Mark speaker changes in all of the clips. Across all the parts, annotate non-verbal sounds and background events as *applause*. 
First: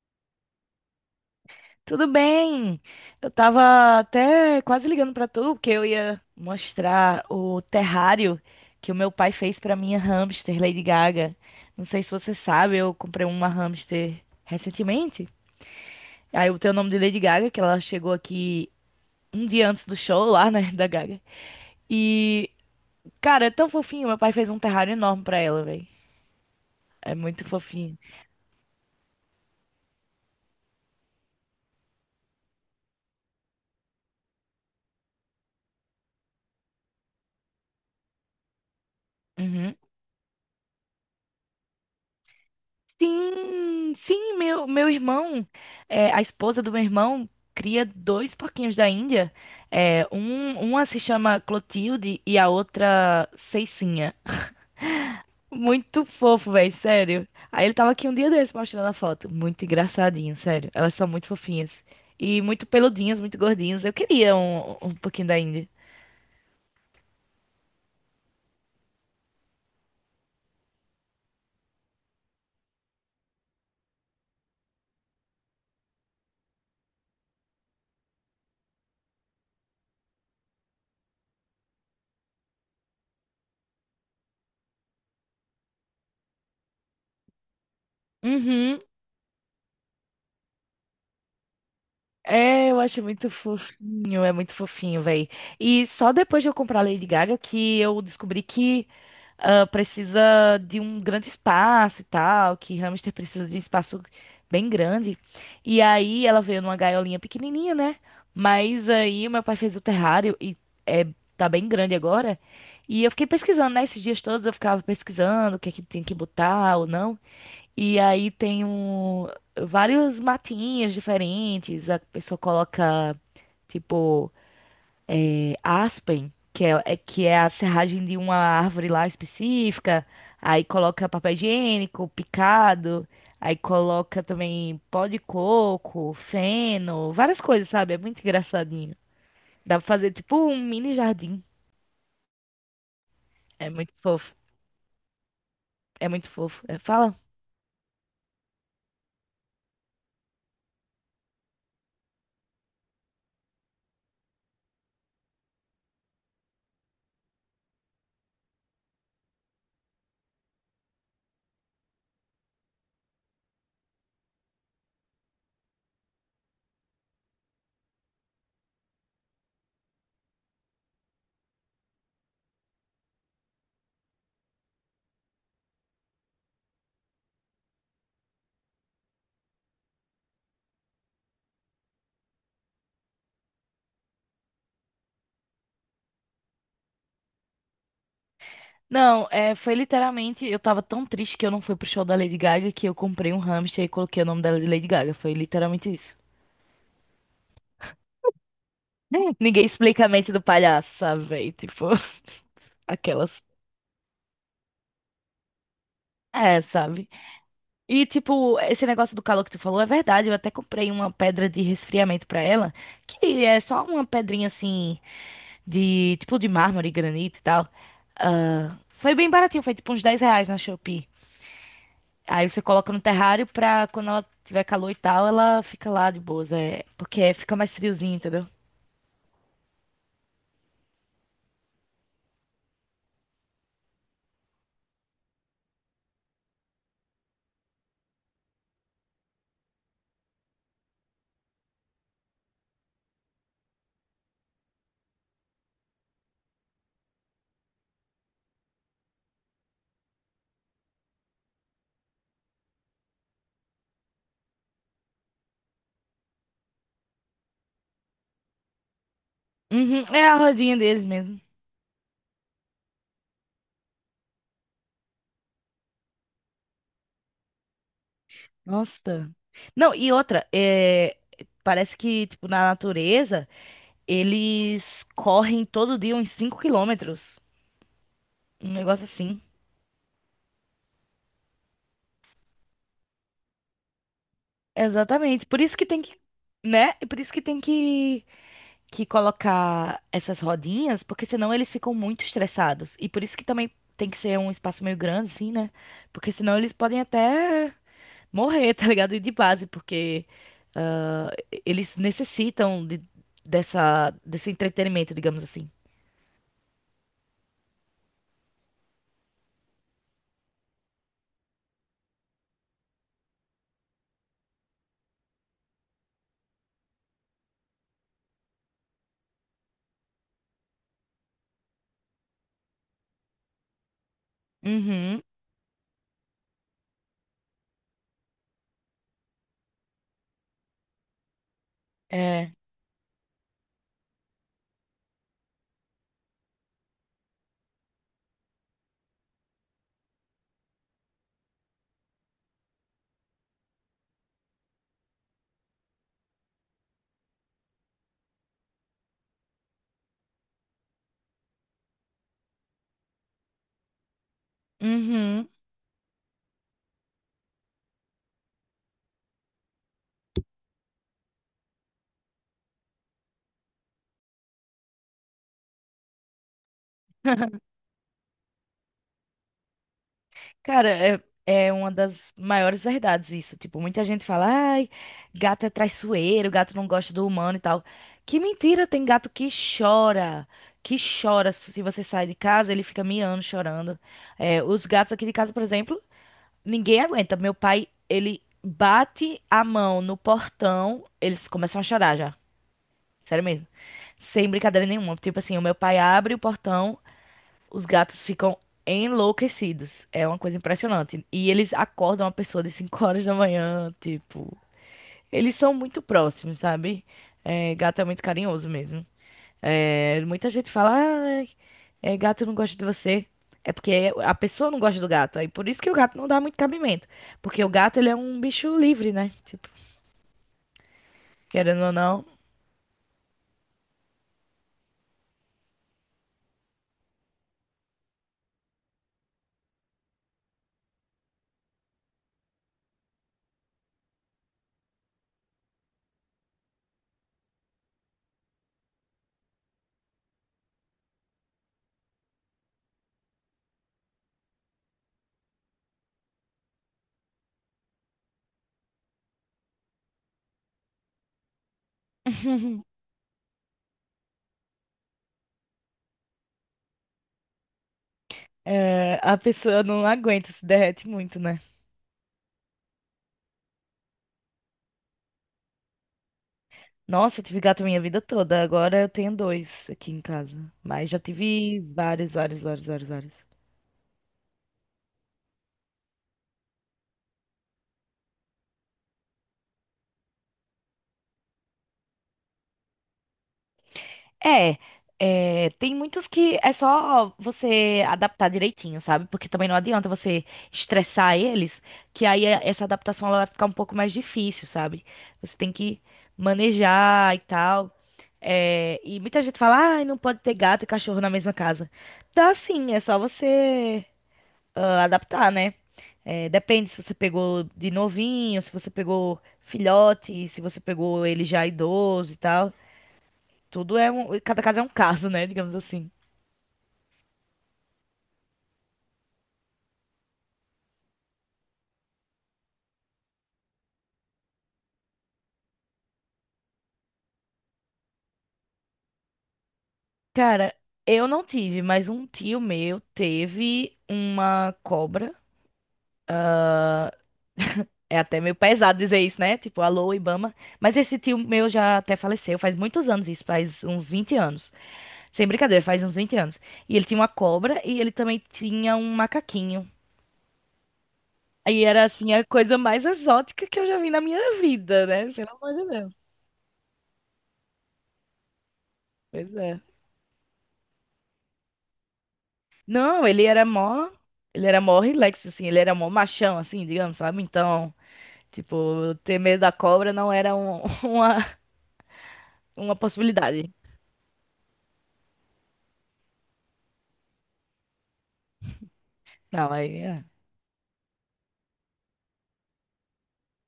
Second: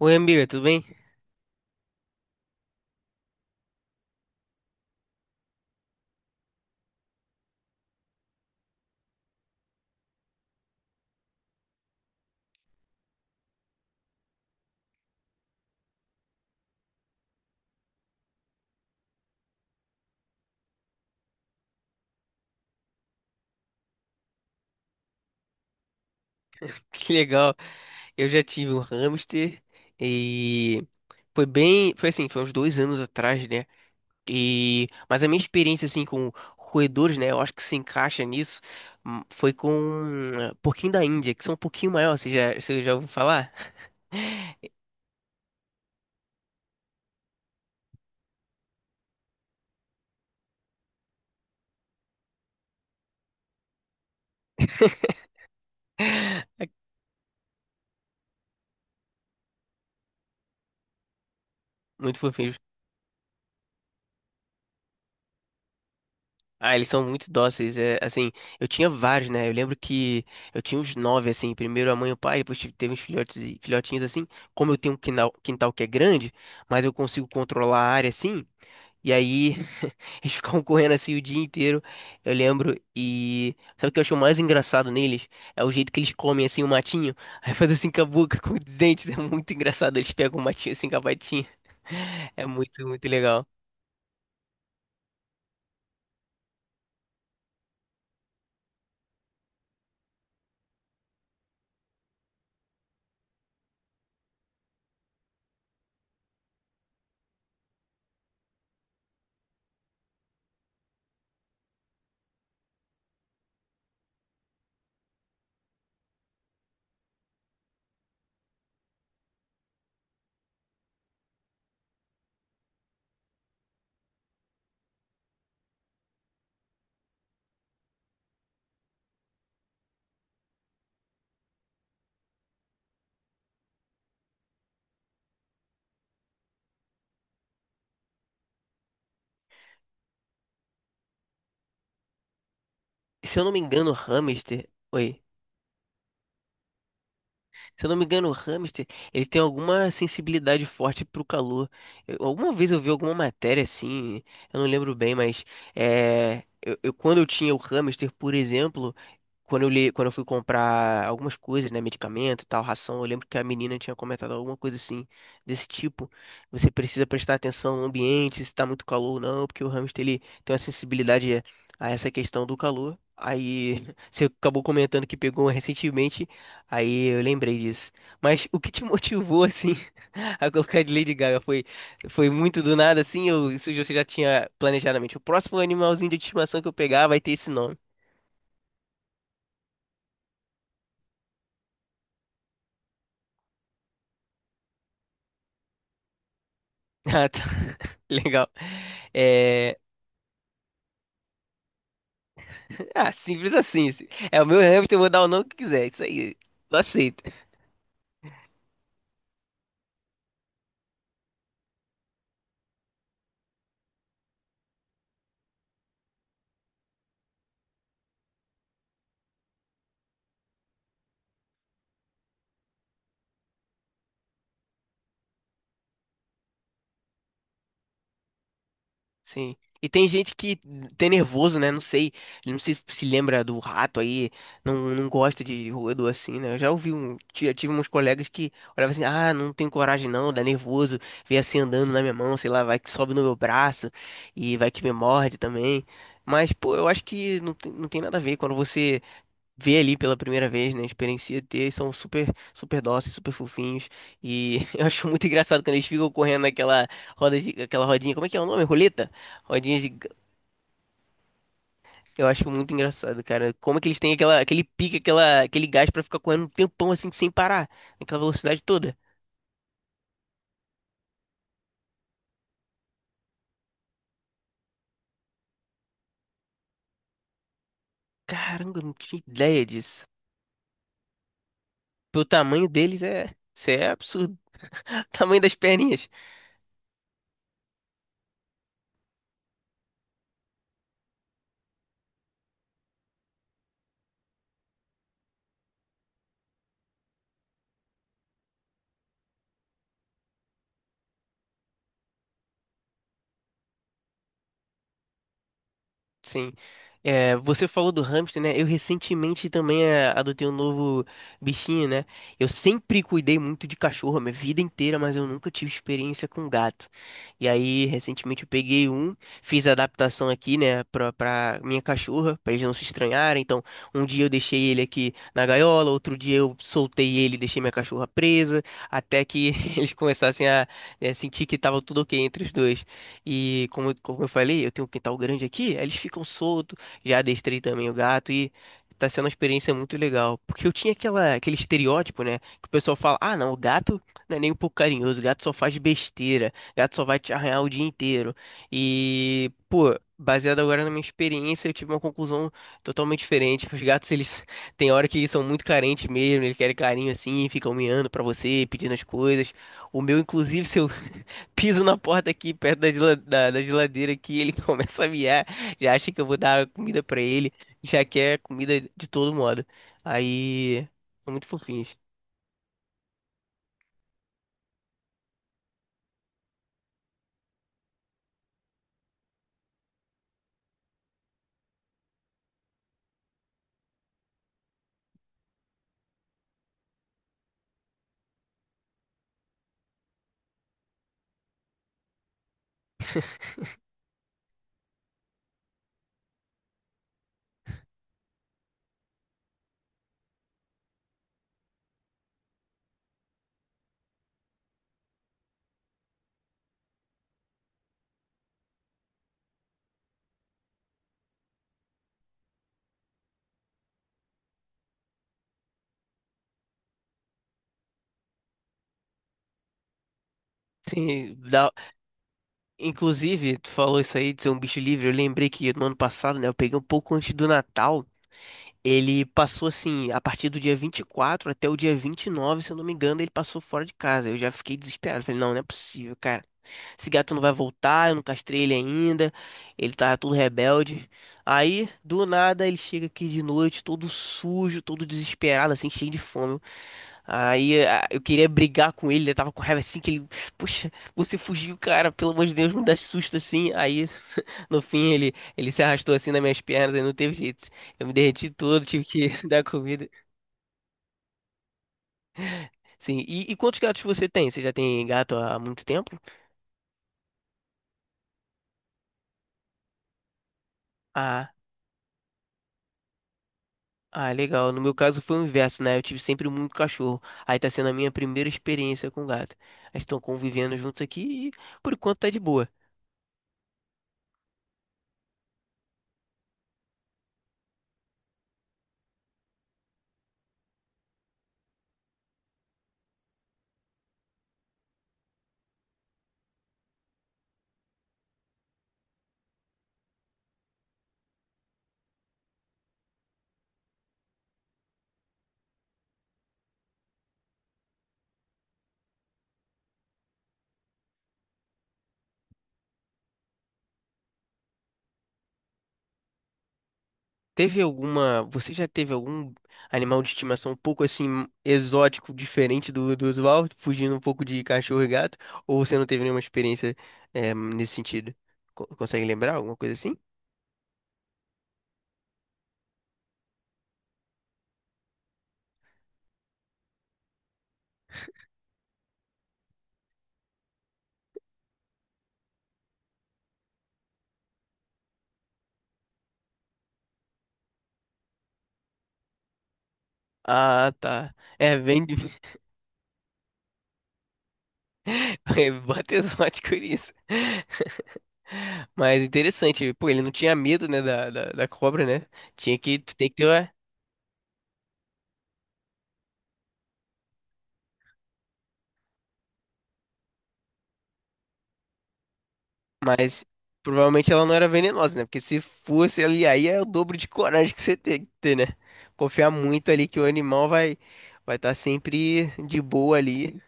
Speaker 1: Oi, amiga, tudo bem? *laughs*
Speaker 2: Tudo bem? Eu tava até quase ligando pra tu, porque eu ia mostrar o terrário que o meu pai fez pra minha hamster Lady Gaga. Não sei se você sabe, eu comprei uma hamster recentemente. Aí eu tenho o nome de Lady Gaga, que ela chegou aqui um dia antes do show lá, né, da Gaga. E, cara, é tão fofinho. Meu pai fez um terrário enorme pra ela, velho.
Speaker 1: Que
Speaker 2: É muito
Speaker 1: legal.
Speaker 2: fofinho.
Speaker 1: Eu já tive um hamster e foi bem, foi assim, foi uns 2 anos atrás, né? Mas a minha experiência assim com roedores, né? Eu acho que se encaixa nisso. Foi com
Speaker 2: Uhum.
Speaker 1: um pouquinho da Índia, que são um pouquinho maior. Você já ouviu falar?
Speaker 2: Sim, sim, meu irmão, a esposa do meu irmão cria dois porquinhos da Índia. Um, uma se chama Clotilde e a outra Ceicinha. Muito fofo, velho,
Speaker 1: *laughs*
Speaker 2: sério. Aí ele tava aqui um dia desse mostrando a foto. Muito engraçadinho, sério. Elas são muito fofinhas.
Speaker 1: Muito
Speaker 2: E
Speaker 1: fofinho.
Speaker 2: muito peludinhas, muito gordinhas. Eu queria um pouquinho da Índia.
Speaker 1: Ah, eles são muito dóceis. É, assim, eu tinha vários, né? Eu lembro que eu tinha uns 9, assim. Primeiro a mãe e o pai, teve uns filhotinhos, assim. Como eu tenho um quintal que é grande, mas eu consigo controlar a área, assim. E aí, *laughs* eles ficavam correndo assim o dia inteiro, eu lembro. E sabe o que eu acho mais engraçado neles? É o jeito que eles comem, assim, o matinho. *laughs* Aí faz assim com a boca, com os
Speaker 2: Uhum.
Speaker 1: dentes. É muito engraçado. Eles pegam o matinho assim com a patinha. *laughs* É
Speaker 2: É, eu acho
Speaker 1: muito
Speaker 2: muito
Speaker 1: legal.
Speaker 2: fofinho, é muito fofinho, véi. E só depois de eu comprar a Lady Gaga que eu descobri que ah, precisa de um grande espaço e tal, que hamster precisa de um espaço bem grande. E aí ela veio numa gaiolinha pequenininha, né? Mas aí meu pai fez o terrário e é, tá bem grande agora. E eu fiquei pesquisando, né? Esses dias todos eu ficava pesquisando o que é que tem que botar ou não. E aí tem um, vários matinhos diferentes. A pessoa coloca, tipo. Aspen, que é a serragem de uma árvore lá específica, aí coloca papel higiênico, picado, aí coloca também pó de coco, feno, várias coisas, sabe? É muito engraçadinho. Dá pra fazer tipo um mini jardim.
Speaker 1: Se eu não me
Speaker 2: É
Speaker 1: engano,
Speaker 2: muito fofo.
Speaker 1: hamster. Oi.
Speaker 2: É muito fofo. É, fala.
Speaker 1: Se eu não me engano, o hamster, ele tem alguma sensibilidade forte pro calor. Alguma vez eu vi alguma matéria assim, eu não lembro bem, mas quando eu tinha o hamster, por exemplo, quando eu fui comprar algumas coisas, né, medicamento e tal, ração, eu lembro que a menina tinha comentado alguma coisa assim, desse tipo. Você precisa prestar atenção no ambiente, se tá muito calor ou não, porque o hamster, ele tem uma sensibilidade a essa questão do calor. Aí *laughs* você acabou comentando que pegou recentemente. Aí eu lembrei disso. Mas o que te motivou, assim, *laughs* a colocar de Lady Gaga? Foi muito do nada, assim? Ou isso você já tinha planejado na mente? O próximo animalzinho de estimação que eu pegar vai ter esse nome. *laughs*
Speaker 2: Não, é, foi literalmente. Eu tava tão triste que eu não fui pro show da Lady Gaga que eu comprei um hamster e coloquei o nome dela de Lady Gaga. Foi literalmente isso.
Speaker 1: Ah, tá. *laughs* Legal.
Speaker 2: *laughs* Ninguém
Speaker 1: É...
Speaker 2: explica a mente do palhaço, sabe, véi? Tipo, *laughs*
Speaker 1: Ah,
Speaker 2: aquelas.
Speaker 1: simples assim. É o meu hamster, eu vou dar o nome que quiser. Isso aí.
Speaker 2: É,
Speaker 1: Eu
Speaker 2: sabe?
Speaker 1: aceito.
Speaker 2: E, tipo, esse negócio do calor que tu falou é verdade. Eu até comprei uma pedra de resfriamento pra ela, que é só uma pedrinha assim, de tipo de mármore, granito e tal. Ah, foi bem baratinho, foi tipo uns 10 reais na Shopee. Aí você coloca no terrário pra quando ela tiver calor e tal, ela fica lá de boas. É, porque fica mais friozinho, entendeu?
Speaker 1: Sim. E tem gente que tem nervoso, né? Não sei, ele não se, se lembra do rato aí, não gosta de roedor assim, né? Eu já ouvi um, tive uns colegas que olhavam assim, ah, não tenho coragem não, dá nervoso, vem assim andando na minha mão, sei lá, vai que sobe no meu braço e vai que me morde também. Mas, pô, eu acho que não tem nada a ver quando você vê ali pela primeira vez, né? Experiencia ter, são super dóceis, super fofinhos. E *laughs* eu acho muito engraçado quando eles ficam correndo aquela rodinha, como é que é o nome? Roleta? Rodinha de...
Speaker 2: Uhum, é a rodinha deles mesmo.
Speaker 1: Eu acho muito engraçado, cara. Como é que eles têm aquele pique, aquele gás pra ficar correndo um tempão assim sem parar, naquela velocidade toda.
Speaker 2: Nossa. Não, e outra, é, parece que, tipo, na natureza. Eles correm todo dia uns 5 quilômetros. Um
Speaker 1: Caramba, eu não
Speaker 2: negócio
Speaker 1: tinha
Speaker 2: assim.
Speaker 1: ideia disso. Pelo tamanho deles é, isso é absurdo. *laughs* O tamanho
Speaker 2: Exatamente.
Speaker 1: das
Speaker 2: Por isso que tem
Speaker 1: perninhas.
Speaker 2: que, né? E por isso que tem que colocar essas rodinhas, porque senão eles ficam muito estressados. E por isso que também tem que ser um espaço meio grande, assim, né? Porque senão eles podem até morrer, *laughs* tá ligado? E de base, porque ah, eles necessitam de- dessa, desse entretenimento, digamos assim.
Speaker 1: Sim. É, você falou do hamster, né? Eu recentemente também é, adotei um novo bichinho, né? Eu sempre cuidei muito de cachorro a minha vida inteira, mas eu nunca tive experiência com gato. E aí, recentemente eu peguei um, fiz a adaptação aqui, né, pra minha cachorra, pra eles não se estranharem. Então, um dia eu deixei ele aqui
Speaker 2: Uhum.
Speaker 1: na gaiola, outro dia eu soltei ele e deixei minha cachorra presa, até que *laughs* eles começassem a, é, sentir que tava tudo ok entre os
Speaker 2: É.
Speaker 1: dois. E como, como eu falei, eu tenho um quintal grande aqui, aí eles ficam soltos, já adestrei também o gato e tá sendo uma experiência muito legal. Porque eu tinha aquele estereótipo, né? Que o pessoal fala, ah, não, o gato não é nem um pouco carinhoso, o gato só faz besteira, o gato só vai te arranhar o dia inteiro. E, pô, baseado agora na minha experiência, eu tive uma conclusão totalmente diferente. Os gatos, eles *laughs* tem hora que são
Speaker 2: Uhum.
Speaker 1: muito carentes mesmo, eles querem carinho assim, ficam miando pra você, pedindo as coisas. O meu, inclusive, se eu piso na porta aqui, perto da, gela- da- da geladeira aqui, ele *laughs* começa a miar, já acha que eu vou dar comida pra
Speaker 2: *laughs*
Speaker 1: ele, já quer comida de todo modo. Aí,
Speaker 2: Cara, é,
Speaker 1: são muito
Speaker 2: é uma
Speaker 1: fofinhos.
Speaker 2: das maiores verdades isso. Tipo, muita gente fala, ai, gato é traiçoeiro, gato não gosta do humano e tal. Que mentira, tem gato que chora. Que chora. Se você sai de casa, ele fica miando, chorando. É, os gatos aqui de casa, por exemplo, ninguém aguenta. Meu pai, ele bate a mão no portão, eles começam a chorar já. Sério
Speaker 1: *laughs*
Speaker 2: mesmo. Sem brincadeira nenhuma. Tipo assim, o meu pai abre o portão. Os gatos ficam enlouquecidos. É uma coisa impressionante. E eles acordam a pessoa de 5 horas da manhã, tipo. Eles são muito próximos, sabe? É, gato é muito carinhoso mesmo. É, muita gente fala, ah, é, gato não gosta de você. É porque a pessoa não gosta do gato. Aí por isso que o gato não dá muito cabimento. Porque o gato, ele é um bicho livre, né? Tipo,
Speaker 1: Sim, dá...
Speaker 2: querendo ou não,
Speaker 1: Inclusive, tu falou isso aí de ser um bicho livre, eu lembrei que no ano passado, né, eu peguei um pouco antes do Natal. Ele passou assim, a partir do dia 24 até o dia 29, se eu não me engano, ele passou fora de casa. Eu já fiquei desesperado. Falei, não, não é possível, cara. Esse gato não vai voltar, eu não castrei ele ainda. Ele tá todo rebelde. Aí, do nada, ele chega aqui de noite, todo sujo, todo desesperado, assim, cheio de fome. Eu queria brigar com ele, eu tava com raiva assim, que ele, poxa, você fugiu, cara, pelo amor de Deus, não
Speaker 2: *laughs*
Speaker 1: dá susto assim. Aí, *laughs* no fim, ele se arrastou assim nas minhas pernas, aí não teve jeito. Eu me derreti todo, tive
Speaker 2: é,
Speaker 1: que
Speaker 2: a
Speaker 1: *laughs* dar
Speaker 2: pessoa não
Speaker 1: comida.
Speaker 2: aguenta, se derrete muito, né?
Speaker 1: Sim. E quantos gatos você tem? Você já tem gato há muito tempo?
Speaker 2: Nossa, eu tive gato minha vida toda. Agora eu tenho dois aqui em casa. Mas já
Speaker 1: Ah,
Speaker 2: tive vários, vários, vários, vários, vários.
Speaker 1: ah, legal. No meu caso foi o inverso, né? Eu tive sempre muito cachorro. Aí tá sendo a minha primeira experiência com gato. Eles estão convivendo juntos aqui e por enquanto tá de boa.
Speaker 2: É, é, tem muitos que é só você adaptar direitinho, sabe? Porque também não adianta você estressar eles, essa adaptação ela vai ficar um pouco mais difícil, sabe? Você tem que manejar e tal. É, e muita gente fala, ah, não pode ter gato e cachorro na mesma casa. Tá sim, é só você. Ah, adaptar, né? É, depende se você pegou de novinho, se você pegou filhote, se você pegou ele já idoso e tal. Cada caso é um caso, né? *laughs* Digamos assim.
Speaker 1: Teve alguma. Você já teve algum animal de estimação um pouco assim exótico, diferente do usual, fugindo um pouco de cachorro e gato? Ou você não teve nenhuma experiência nesse sentido? Consegue lembrar alguma coisa assim?
Speaker 2: Cara, eu não tive, mas um tio meu teve uma cobra. É até meio pesado dizer isso, né? Tipo, alô, Ibama. Mas esse tio meu já até faleceu, faz muitos anos isso, faz uns 20 anos. Sem brincadeira, faz uns 20 anos. E ele tinha uma cobra e ele também tinha um macaquinho.
Speaker 1: Ah, tá. É,
Speaker 2: Aí era
Speaker 1: vem,
Speaker 2: assim a
Speaker 1: *laughs*
Speaker 2: coisa mais exótica que eu já vi na minha vida, né? Pelo amor
Speaker 1: *laughs*
Speaker 2: de
Speaker 1: Bota
Speaker 2: Deus.
Speaker 1: exótico nisso. Mas
Speaker 2: Pois é.
Speaker 1: interessante, pô, ele não tinha medo, né, da cobra, né? Tu
Speaker 2: Não,
Speaker 1: tem que ter,
Speaker 2: ele era mó relax assim, ele era mó machão assim, digamos, sabe? Então, tipo, ter medo da cobra não era um- *laughs* uma uma
Speaker 1: mas
Speaker 2: possibilidade.
Speaker 1: provavelmente ela não era venenosa, né? Porque se fosse ali, aí é o dobro de coragem que você tem que ter, né? Confiar
Speaker 2: Não,
Speaker 1: muito
Speaker 2: aí,
Speaker 1: ali que
Speaker 2: é.
Speaker 1: o animal vai estar sempre de boa ali.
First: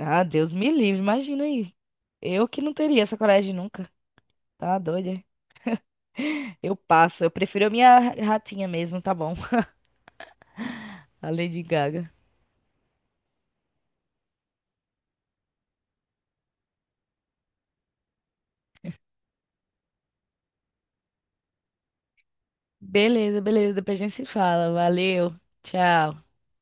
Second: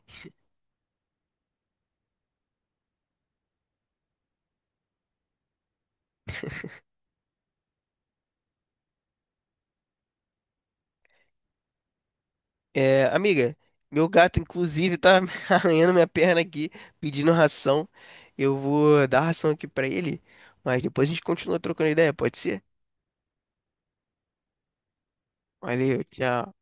Speaker 2: Ah, Deus me livre, imagina aí. Eu que não teria essa coragem nunca. Tá doida? Eu passo, eu prefiro a minha ratinha mesmo, tá bom? *laughs* A Lady Gaga.
Speaker 1: É, amiga, meu gato inclusive tá *laughs* arranhando minha perna aqui, pedindo ração. Eu vou dar ração aqui pra ele, mas depois a gente continua trocando ideia, pode ser?
Speaker 2: Beleza, beleza, depois a gente se fala. Valeu.
Speaker 1: Valeu,
Speaker 2: Tchau.
Speaker 1: tchau.